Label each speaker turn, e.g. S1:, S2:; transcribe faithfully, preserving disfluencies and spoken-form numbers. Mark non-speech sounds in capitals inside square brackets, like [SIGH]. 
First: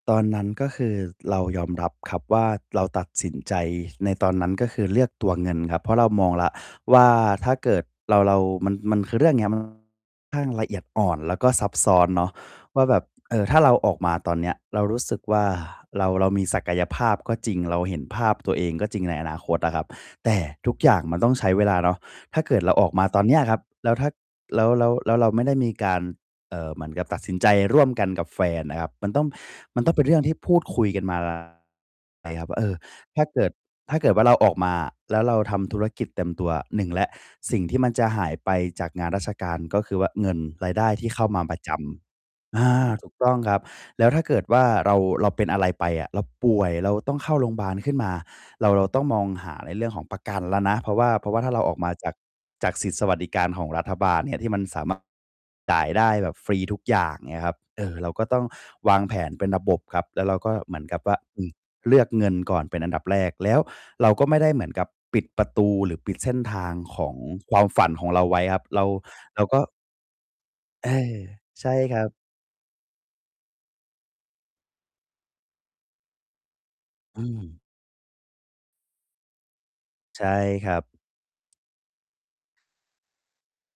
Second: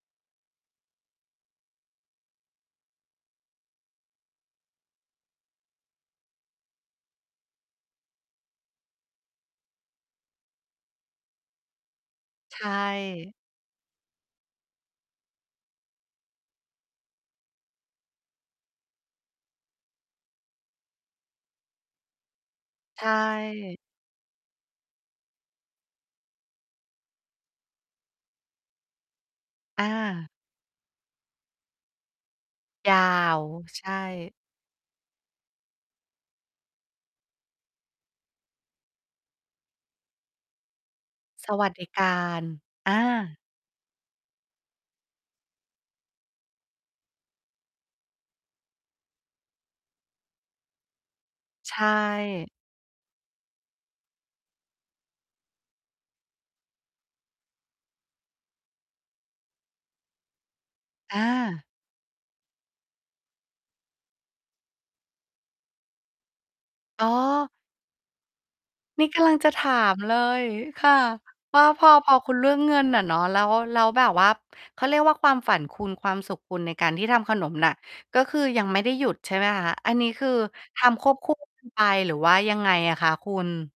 S1: ตอนนั้น ก็คือ ร เรายอมรับ ครับว่า เราตัดสินใจในตอนนั้น ก็คือเลือกตัวเงินครับ เพราะเรามองแล้วว่า ถ้าเกิดเรา เรามัน มันคือเรื่องเนี้ย มัน ค่อนข้างละเอียดอ่อน แล้วก็ซับซ้อนเนาะ
S2: ใช
S1: ว่า แบบ เ
S2: ่
S1: ออ ถ้าเราออกมาตอนเนี้ย เรารู้สึกว่า เรา เรามีศักยภาพก็จริง เราเห็นภาพตัวเองก็จริงในอนาคตอะครับ แต่ทุกอย่างมันต้องใช้เวลาเนาะ ถ้าเกิดเราออก
S2: ใช
S1: มาตอนเนี้ยครับ
S2: ่
S1: แล้วถ้า แล้ว แล้ว แล้วเราไม่ได้มีการ เอ่อ เหมือนกับตัดสินใจร่วมกันกับแฟนอะครับ มันต้อง มั
S2: อ
S1: นต้อง เป็นเรื่อง
S2: า
S1: ที่พูดคุยกัน มา [UNINTELLIGIBLE] ครับ เอ่อ
S2: ยา
S1: ถ้าเก
S2: ว
S1: ิด
S2: ใช
S1: ถ
S2: ่
S1: ้าเกิดว่าเราออกมาแล้วเราทำธุรกิจเต็มตัว หนึ่ง แล้ว สิ่งที่มันจะหายไปจากงานราชการ ก็คือว่าเงิน รายได้ที่เข้ามา
S2: ส
S1: ประ
S2: วั
S1: จ
S2: สดิการ
S1: ำ อา
S2: อ
S1: ถูกต
S2: า
S1: ้องครับ แล้วถ้าเกิดว่าเรา เราเป็นอะไรไปอะ เราป่วย เราต้องเข้าโรงพยาบาลขึ้นมา เรา เราต้องมองหาในเรื่องของประกันแล้วนะ เพราะว่า เพราะว่า ถ้าเราอ
S2: ใช
S1: อกมาจาก
S2: ่
S1: จากสิทธิ์สวัสดิการของรัฐบาลเนี่ย ที่มัน สามารถ จ่ายได้แบบฟรีทุกอย่างเงี้ยครับ เออ เราก็ต้องวางแผนเป็นระบบครับ แล้วเราก็เหมือนกับว่
S2: อ
S1: า อืม
S2: า
S1: เลือกเงินก่อนเป็นอันดับแรก แล้วเราก็ไม่ได้เหมือนกับปิดประตู หรือปิดเส้นทางข
S2: อ๋
S1: อง
S2: อ
S1: ความฝันของเราไว้ครับ เรา
S2: นี่กำลั
S1: เ
S2: ง
S1: รา
S2: จะ
S1: ก็
S2: ถามเลยค
S1: เออ
S2: ่ะ ว่
S1: ใ
S2: า
S1: ช่
S2: พอ
S1: ครั
S2: พ
S1: บ
S2: อคุณ เรื่องเงินน่ะเนาะ แล้ว แล้วแบบว่าเขาเรียกว่าความฝัน คุณ ความสุขคุณในการที่ท
S1: อื
S2: ำขนม
S1: ม
S2: น่ะ ก็คือยังไม่ได้หยุด ใช่ไหมคะ อันนี้
S1: ใช
S2: ค
S1: ่
S2: ือ
S1: ครั
S2: ท
S1: บ
S2: ำควบ คู่ กันไป หรือว่ายังไงอะคะคุณ?